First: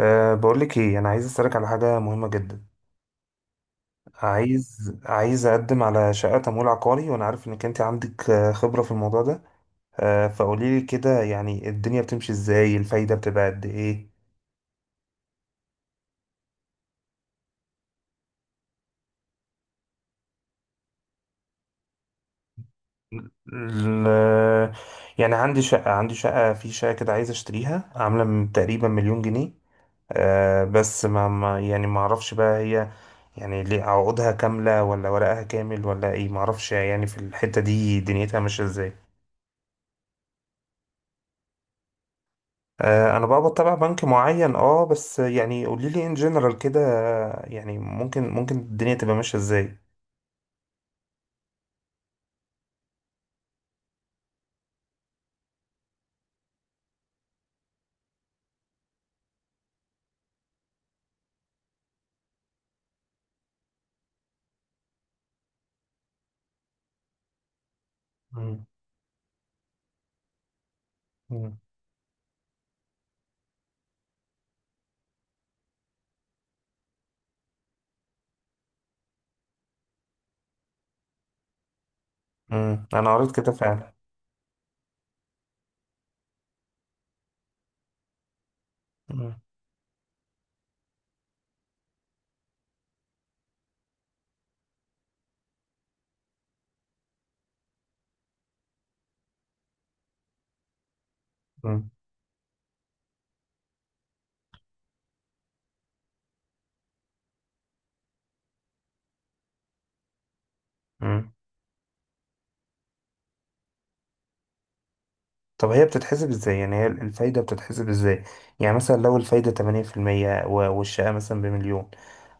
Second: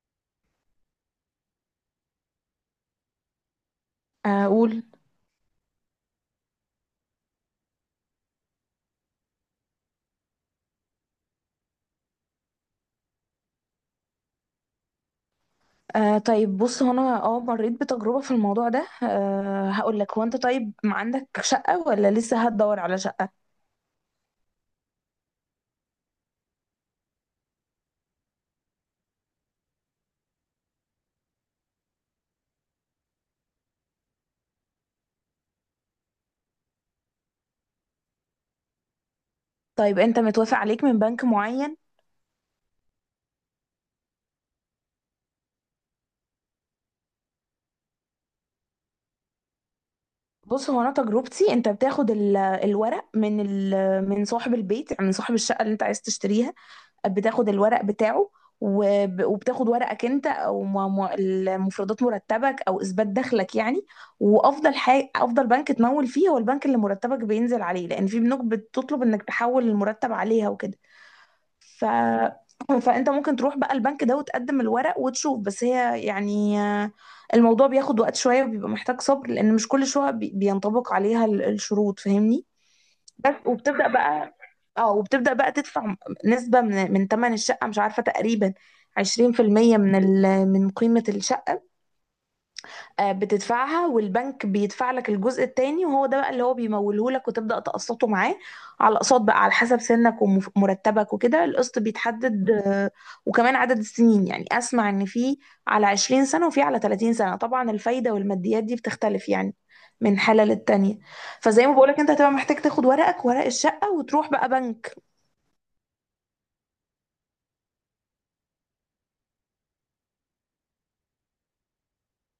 بقولك ايه، انا عايز اسالك على حاجه مهمه جدا. اقول. عايز اقدم على شقه تمويل عقاري، وانا عارف انك انت عندك خبره في الموضوع ده. فقوليلي كده، يعني الدنيا بتمشي ازاي؟ الفايده بتبقى قد ايه؟ طيب بص، هو انا مريت بتجربة في الموضوع ده. هقول لك، هو انت طيب ما عندك شقة ولا لسه هتدور على شقة؟ ال- يعني عندي شقه، عندي شقه في شقه كده عايز اشتريها، عامله من تقريبا مليون جنيه. بس يعني ما اعرفش بقى هي يعني ليه، عقودها كامله ولا ورقها كامل ولا ايه؟ ما اعرفش يعني في الحته دي دنيتها ماشيه ازاي. طيب انت متوافق عليك من بنك معين؟ انا بقى بتابع بنك معين، بس يعني قولي لي ان جنرال كده، يعني ممكن الدنيا تبقى ماشيه ازاي. بص هو انا تجربتي، انت بتاخد الورق من من صاحب البيت، يعني من صاحب الشقة اللي انت عايز تشتريها. بتاخد الورق بتاعه، وبتاخد ورقك انت، او المفردات، مرتبك او اثبات دخلك يعني. وافضل حاجه، افضل بنك تمول فيه هو البنك اللي مرتبك بينزل عليه، لان في بنوك مم. بتطلب انك تحول المرتب عليها وكده. مم. ف فانت ممكن تروح بقى البنك ده وتقدم الورق وتشوف. بس هي يعني، الموضوع بياخد وقت شويه، وبيبقى محتاج صبر، لان مش كل شويه بينطبق عليها الشروط، فاهمني. انا بس قريت كده وبتبدأ فعلا. بقى اه وبتبدأ بقى تدفع نسبة من تمن الشقة، مش عارفة، تقريبا عشرين مم. في المية من من قيمة الشقة. بتدفعها، والبنك بيدفع لك الجزء التاني، وهو ده بقى اللي هو بيموله لك، وتبدأ تقسطه معاه على اقساط بقى، على حسب سنك ومرتبك وكده القسط امم. بيتحدد. وكمان عدد السنين، يعني اسمع ان في على 20 سنة وفي على 30 سنة. طبعا الفايدة والماديات دي بتختلف يعني من حالة للتانية. امم. فزي ما بقولك، انت هتبقى محتاج تاخد ورقك، ورق الشقة، وتروح بقى بنك. طب هي بتتحسب ازاي؟ يعني هي الفايده بتتحسب ازاي؟ يعني مثلا لو الفايده 8% والشقه مثلا بمليون،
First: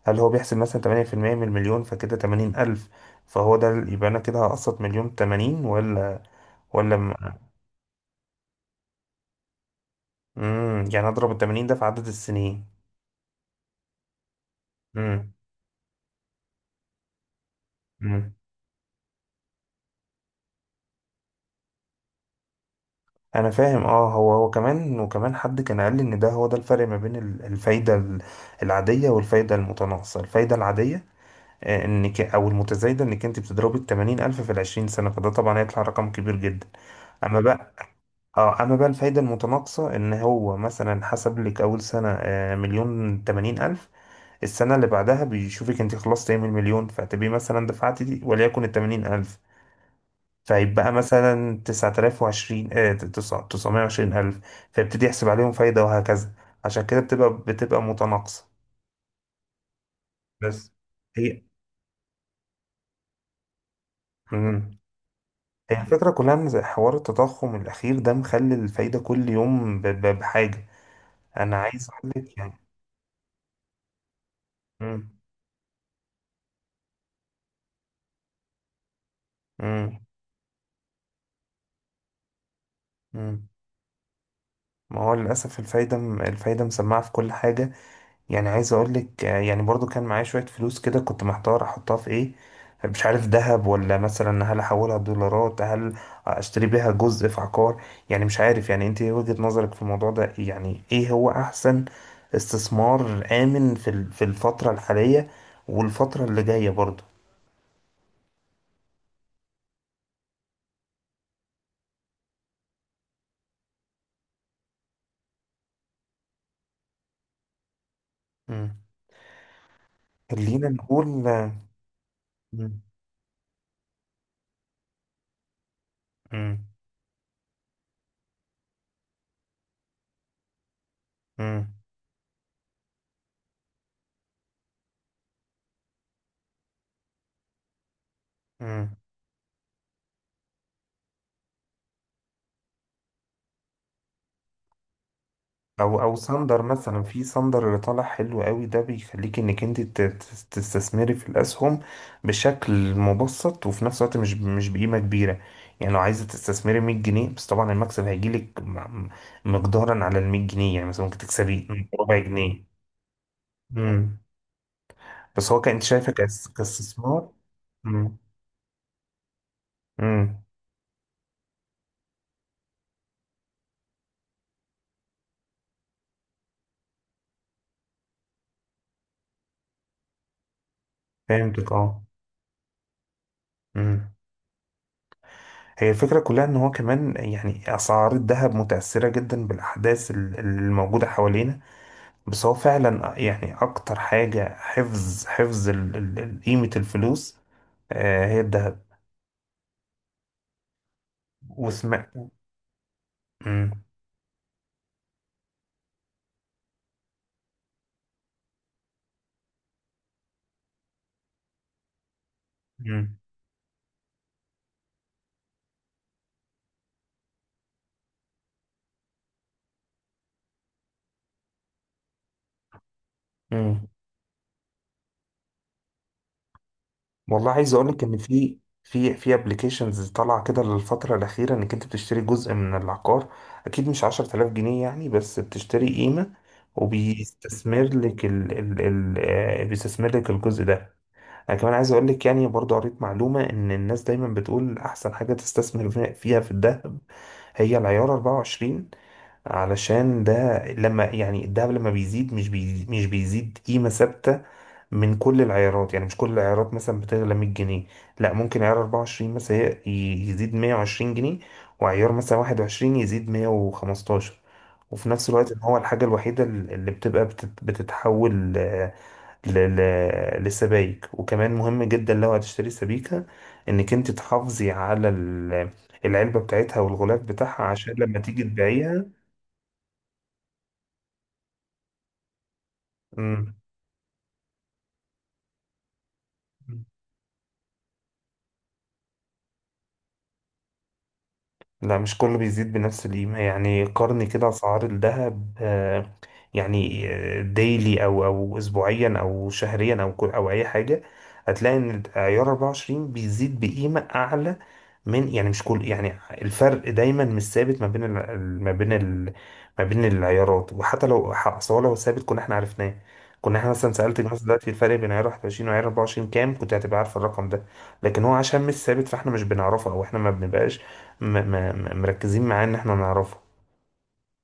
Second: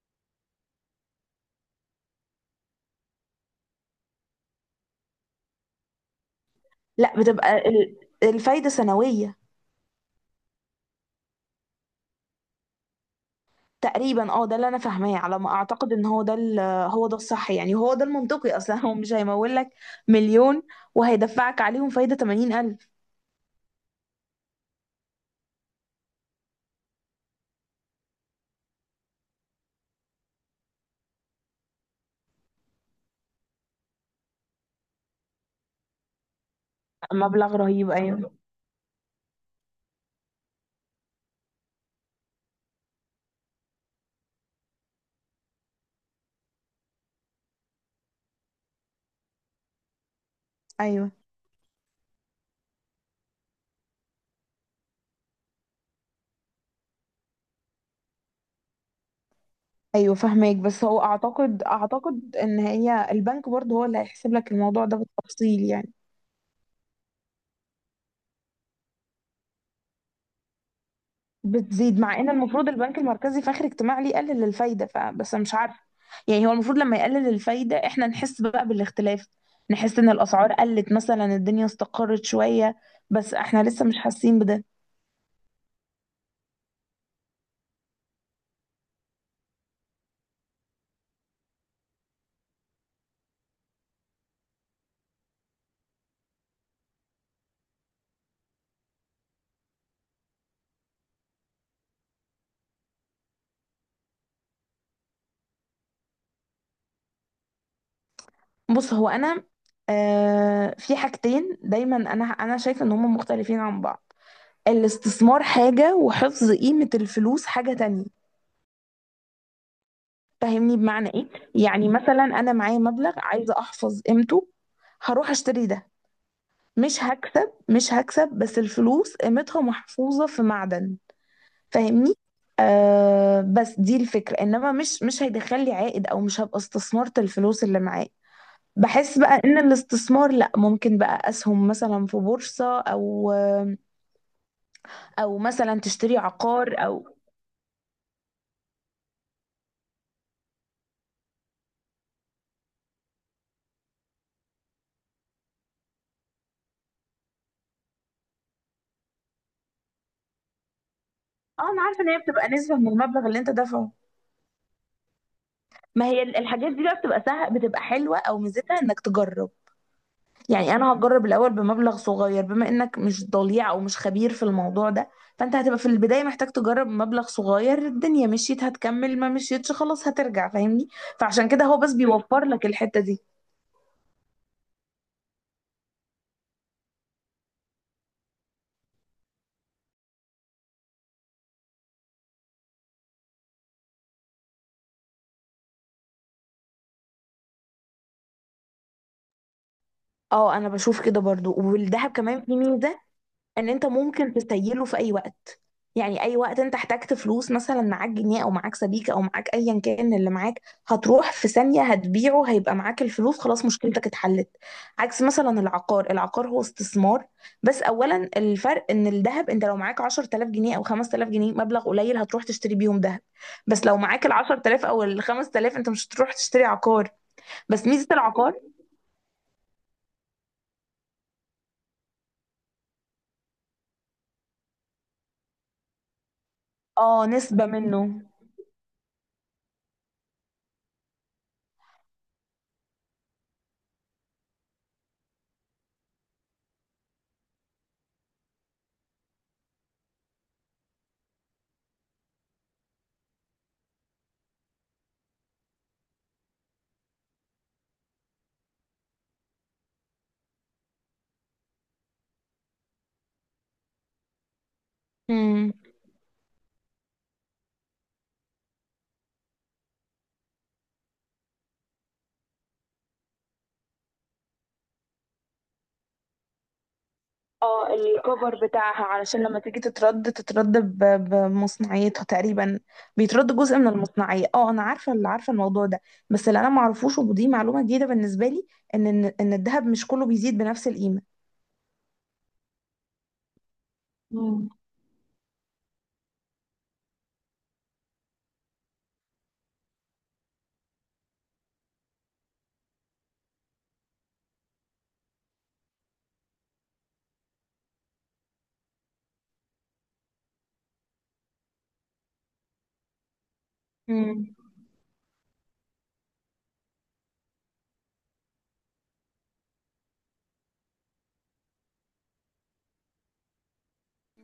هل هو بيحسب مثلا 8% من المليون، فكده 80,000؟ فهو ده يبقى انا كده هقسط مليون 80؟ ولا؟ لا، بتبقى الفايدة سنوية يعني اضرب ال 80 ده في عدد السنين؟ تقريبا. اه ده اللي انا فاهماه، امم. على ما اعتقد ان هو ده هو ده الصح، يعني هو ده المنطقي اصلا. هو مش هيمول لك مليون وهيدفعك عليهم فايدة 80,000، انا فاهم، اه هو كمان، وكمان حد كان قال لي ان ده، هو ده الفرق ما بين الفايده العاديه والفايده المتناقصه. الفايده العاديه انك، او المتزايده، انك انت بتضربي ال 80 الف في ال 20 سنه، فده طبعا هيطلع رقم كبير جدا. اما مبلغ بقى، رهيب. ايوه، اه اما بقى الفايده المتناقصه، ان هو مثلا حسب لك اول سنه مليون 80 الف، السنه اللي بعدها بيشوفك انت خلصت ايه من المليون، فتبقي مثلا دفعتي دي، وليكن ال 80 الف، فيبقى ايوه، مثلا 9,020، 920,000، فيبتدي يحسب عليهم فايدة، وهكذا. عشان كده بتبقى متناقصة. ايوه، فاهماك، بس بس هو هي. اعتقد ان هي البنك برضه هو اللي هيحسب لك مم. الموضوع ده بالتفصيل هي يعني. الفكرة كلها، إن زي حوار التضخم الأخير ده، مخلي الفايدة كل يوم بحاجة. أنا عايز بتزيد، أقول مع ان لك يعني. المفروض البنك المركزي في اخر اجتماع ليه يقلل الفايده، مم. فبس أنا مش عارفه. يعني هو المفروض لما يقلل الفايده احنا نحس بقى بالاختلاف، نحس مم. ان الاسعار قلت مثلا، الدنيا استقرت شويه، بس مم. احنا لسه مش حاسين بده. ما هو للأسف الفايدة، مسمعة في كل حاجة. يعني عايز اقول لك، يعني برضو كان معايا شوية فلوس كده، كنت محتار احطها في ايه. مش عارف، ذهب؟ ولا مثلا هل احولها دولارات؟ هل اشتري بيها جزء في عقار؟ يعني مش عارف، يعني انت إيه وجهة نظرك في الموضوع ده؟ يعني ايه هو احسن استثمار آمن في في الفترة الحالية، والفترة اللي جاية برضو؟ بص هو انا، في حاجتين دايما انا شايفه ان هما مختلفين عن بعض. الاستثمار حاجه، وحفظ قيمه الفلوس حاجه تانية. مم. خلينا فاهمني نقول، بمعنى ايه؟ مم. يعني مثلا انا معايا مبلغ عايزه احفظ قيمته، هروح اشتري ده. مم. مش هكسب، مش هكسب، بس الفلوس قيمتها محفوظة في معدن، مم. فاهمني. بس دي الفكرة، انما مش هيدخل لي عائد، او مش هبقى استثمرت الفلوس اللي معايا. مم. بحس بقى ان الاستثمار لا، ممكن بقى اسهم مثلا في بورصة، او مثلا او تشتري صندر، عقار مثلا او. في صندر، اللي طالع حلو قوي ده، بيخليك انك انت تستثمري في الاسهم بشكل مبسط، وفي نفس الوقت مش بقيمه كبيره. يعني لو عايزه تستثمري 100 جنيه بس، طبعا المكسب هيجيلك مقدارا على ال 100 جنيه، يعني مثلا ممكن اه، انا تكسبي عارفة ان ربع هي بتبقى جنيه. نسبة من المبلغ اللي انت دافعه. امم. بس هو كانت ما شايفه هي الحاجات دي بقى بتبقى كاستثمار. سهل، بتبقى امم. حلوة، او ميزتها انك تجرب. امم. يعني انا هجرب الاول بمبلغ صغير، بما انك مش ضليع او مش خبير في الموضوع ده، فانت هتبقى في البدايه محتاج تجرب مبلغ صغير. الدنيا مشيت هتكمل، ما مشيتش خلاص هترجع، فاهمني. فعشان كده فهمتك، هو بس اه. بيوفر لك الحته دي. امم. هي الفكرة كلها، إن هو كمان يعني أسعار الذهب متأثرة جدا بالأحداث الموجودة حوالينا، بس هو فعلا يعني اكتر حاجة حفظ، قيمة الفلوس هي الذهب. اه، انا بشوف كده برضو، وسمع. والذهب كمان فيه ميزه ان مم. انت ممكن تسيله في اي وقت. يعني اي وقت انت احتجت فلوس، مثلا معاك جنيه او معاك سبيكه او معاك ايا كان اللي معاك، هتروح في ثانيه هتبيعه، هيبقى معاك مم. الفلوس، خلاص، مشكلتك اتحلت. عكس مثلا العقار، العقار هو استثمار. بس اولا الفرق ان الذهب انت لو معاك 10,000 جنيه او 5,000 جنيه، مبلغ قليل، هتروح تشتري بيهم ذهب، مم. بس لو معاك ال 10,000 او ال 5,000، انت مش هتروح تشتري عقار. والله عايز بس اقول لك، ميزه ان العقار، في في ابلكيشنز طالعه كده للفتره الاخيره، انك انت بتشتري جزء من العقار، اكيد مش 10,000 جنيه يعني، بس بتشتري قيمه، اه نسبه وبيستثمر منه. لك ال بيستثمر لك الجزء ده. انا كمان عايز اقول لك، يعني برضو قريت معلومة ان الناس دايما بتقول احسن حاجة تستثمر فيها في الذهب، هي العيار 24. علشان ده، لما يعني الذهب لما بيزيد، مش بيزيد قيمة ثابتة من كل العيارات. يعني مش كل العيارات مثلا بتغلى 100 جنيه، لا، ممكن عيار 24 مثلا يزيد 120 جنيه، وعيار مثلا 21 يزيد 115. وفي نفس الوقت، ان هو الحاجة الوحيدة اللي بتبقى بتتحول ل- للسبايك. وكمان مهم جدا لو هتشتري سبيكة، انك انت تحافظي على العلبة بتاعتها والغلاف بتاعها، عشان اه، لما تيجي الكفر تبيعيها. بتاعها، علشان لما تيجي تترد، تترد بمصنعيتها تقريبا، مم. بيترد جزء من المصنعية. اه انا عارفة، اللي عارفة الموضوع ده. بس اللي انا معرفوش، ودي معلومة جديدة بالنسبة لي، ان ان إن الذهب مش كله بيزيد بنفس القيمة. لا، مش كله بيزيد بنفس القيمة. يعني قارني كده مم. أسعار الذهب، يعني ديلي أو أسبوعيا أو شهريا أو كل، أو أي حاجة، هتلاقي إن عيار 24 بيزيد بقيمة أعلى من، يعني مش كل، يعني الفرق دايما مش ثابت ما بين ما بين ما بين العيارات. وحتى لو أصل هو لو ثابت كنا احنا عرفناه، كنا احنا مثلا سألت الناس مم. دلوقتي الفرق بين عيار 21 وعيار 24 كام، كنت هتبقى عارف الرقم ده. لكن هو عشان مش ثابت، فاحنا مش بنعرفه، او احنا ما بنبقاش م م مركزين معاه ان احنا نعرفه.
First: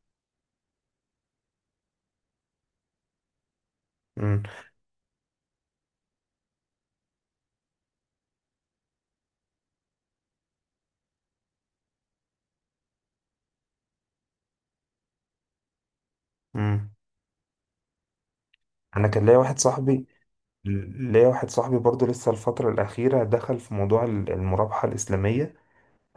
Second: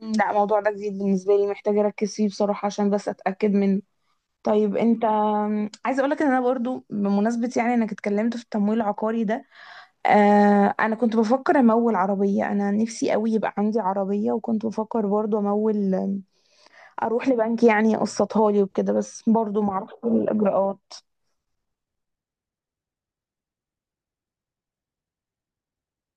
مم. لا، الموضوع ده جديد بالنسبة لي، محتاجة اركز فيه بصراحة عشان بس اتأكد منه. مم. طيب انت، عايزة اقولك ان انا برضو بمناسبة يعني انك اتكلمت في التمويل العقاري ده، انا كنت بفكر امول عربيه. انا نفسي قوي يبقى عندي عربيه، وكنت بفكر برضو امول، مم. اروح لبنك يعني يقسطها لي وكده، انا كان بس برضو معرفش الاجراءات. ليا واحد صاحبي برضو، لسه الفترة الأخيرة دخل في موضوع المرابحة الإسلامية.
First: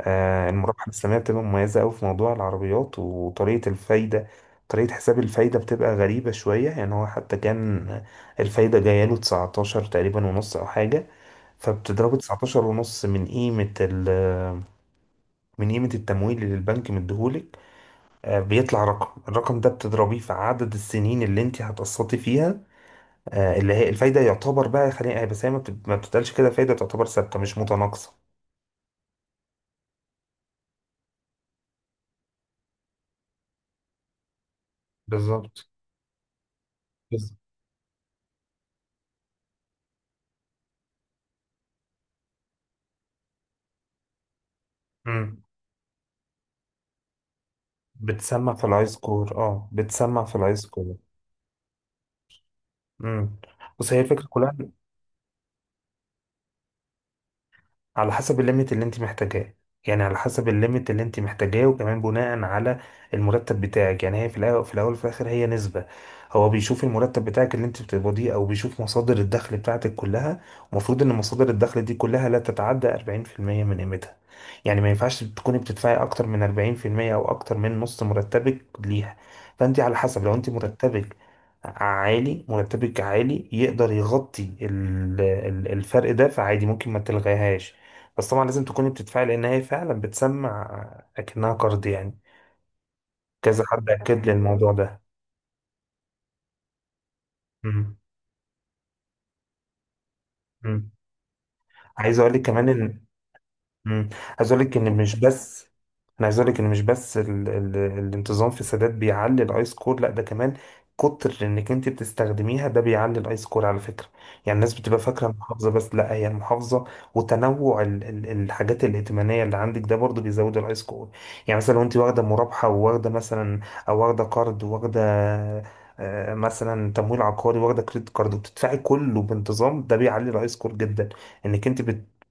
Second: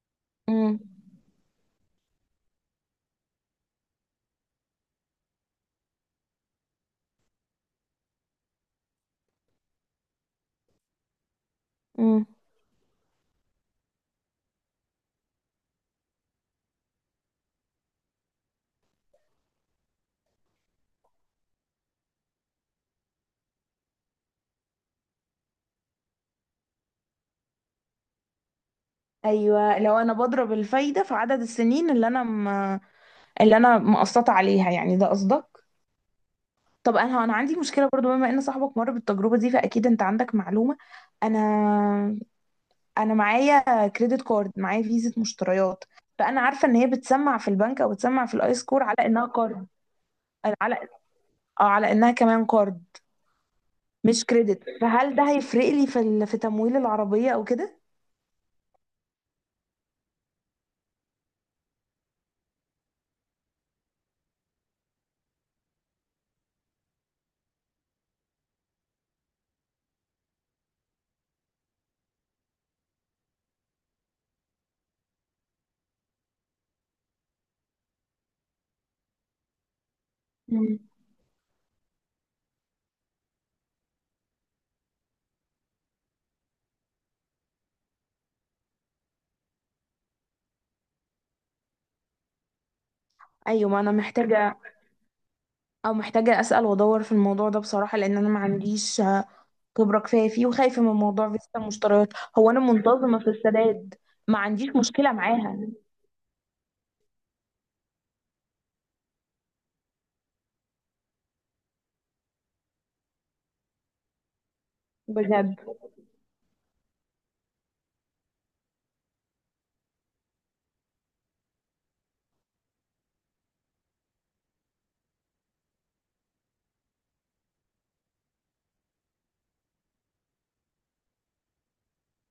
امم المرابحة الإسلامية بتبقى مميزة أوي في موضوع العربيات وطريقة الفايدة. طريقة حساب الفايدة بتبقى غريبة شوية، يعني هو حتى كان الفايدة جاية له 19 تقريبا ونص، أو حاجة. فبتضربه امم 19 ونص من قيمة التمويل اللي البنك مديهولك، بيطلع رقم. الرقم ده بتضربيه في عدد السنين اللي انت هتقسطي فيها، اللي هي الفايدة، يعتبر بقى، خلينا بس، هي ما بتتقالش كده فايدة، تعتبر ثابتة مش متناقصة. ايوه، لو انا بضرب الفايده في عدد السنين اللي انا مقسطه عليها، يعني ده قصدك؟ بالظبط. طب انا بالظبط. انا عندي مشكله برضو، بما ان صاحبك مر بالتجربه دي فاكيد انت عندك معلومه. انا انا معايا كريدت كارد، معايا فيزا امم. مشتريات، فانا عارفه ان هي بتسمع في البنك، او بتسمع في الاي بتسمع في سكور الاي على انها سكور، كارد، بتسمع في الاي على سكور. اه على انها كمان كارد، امم. بس هي مش الفكره كلها، كريدت. فهل ده هيفرق لي في في تمويل العربيه او كده؟ على حسب الليميت اللي انت محتاجاه، يعني على حسب الليميت اللي انت محتاجاه، وكمان بناء على المرتب بتاعك. يعني هي في الاول، وفي الاخر هي نسبة. هو بيشوف المرتب بتاعك اللي انت بتقبضيه، او بيشوف مصادر الدخل بتاعتك كلها. المفروض ان مصادر الدخل دي كلها لا تتعدى 40% من قيمتها، يعني ما ينفعش تكوني بتدفعي اكتر من 40%، او اكتر من نص مرتبك ليها. فانت على حسب، لو انت مم. مرتبك مرتبك عالي يقدر يغطي الفرق ده، فعادي ممكن ما تلغيهاش. بس طبعا لازم تكوني بتدفعي، لان هي فعلا بتسمع اكنها قرض يعني. كذا ايوه، ما حد انا اكد لي محتاجه الموضوع ده. او محتاجه اسال وادور في الموضوع ده مم. بصراحه، لان انا ما عنديش خبره كفايه فيه، وخايفه مم. من موضوع فيزا المشتريات. عايز اقول لك هو انا كمان. منتظمه في السداد، مم. ما عايز اقول عنديش لك ان مشكله مش بس. معاها، انا عايز اقول لك ان مش بس الانتظام في السادات بيعلي الاي سكور، لا ده كمان كتر انك انت بتستخدميها ده بيعلي الاي سكور على فكره. يعني الناس بتبقى فاكره بجد المحافظه بس، لا، هي المحافظه وتنوع الحاجات الائتمانيه اللي عندك، ده برضو بيزود الاي سكور. يعني مثلا لو انت واخده مرابحه، وواخده مثلا، او واخده قرض، وواخده مثلا تمويل عقاري، واخده كريدت كارد، وبتدفعي كله بانتظام، ده بيعلي الاي سكور جدا، انك انت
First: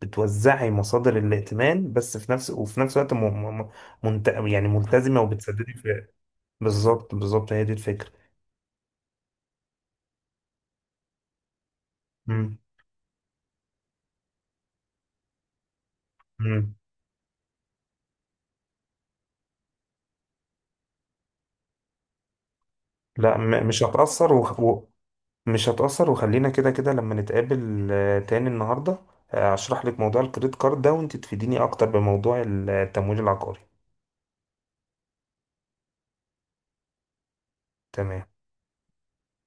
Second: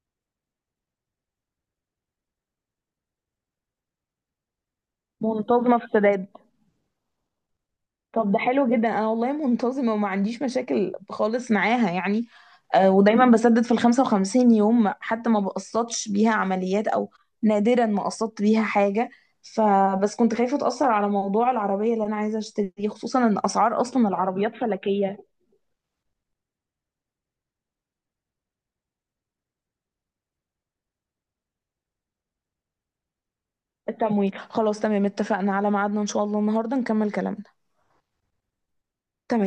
بتوزعي مصادر الائتمان. بس في نفس وفي نفس الوقت م... يعني ملتزمة وبتسددي منتظمه في في. السداد. بالظبط، بالظبط، هي دي الفكرة. طب ده حلو جدا، انا والله منتظمه وما عنديش مشاكل خالص معاها يعني. مم. ودايما بسدد في ال 55 يوم، حتى ما بقسطش بيها مم. عمليات، او نادرا ما قسطت بيها حاجه. فبس كنت خايفه اتاثر على موضوع العربيه اللي انا عايزه اشتريه، خصوصا لا، ان اسعار مش اصلا هتأثر. العربيات فلكيه. مش هتأثر. وخلينا كده كده لما نتقابل تاني النهاردة، أشرح لك موضوع الكريدت كارد ده، وأنت تفيديني أكتر بموضوع التمويل العقاري. التمويل خلاص تمام، اتفقنا على ميعادنا، ان شاء الله النهارده نكمل كلامنا. تمام. تمام.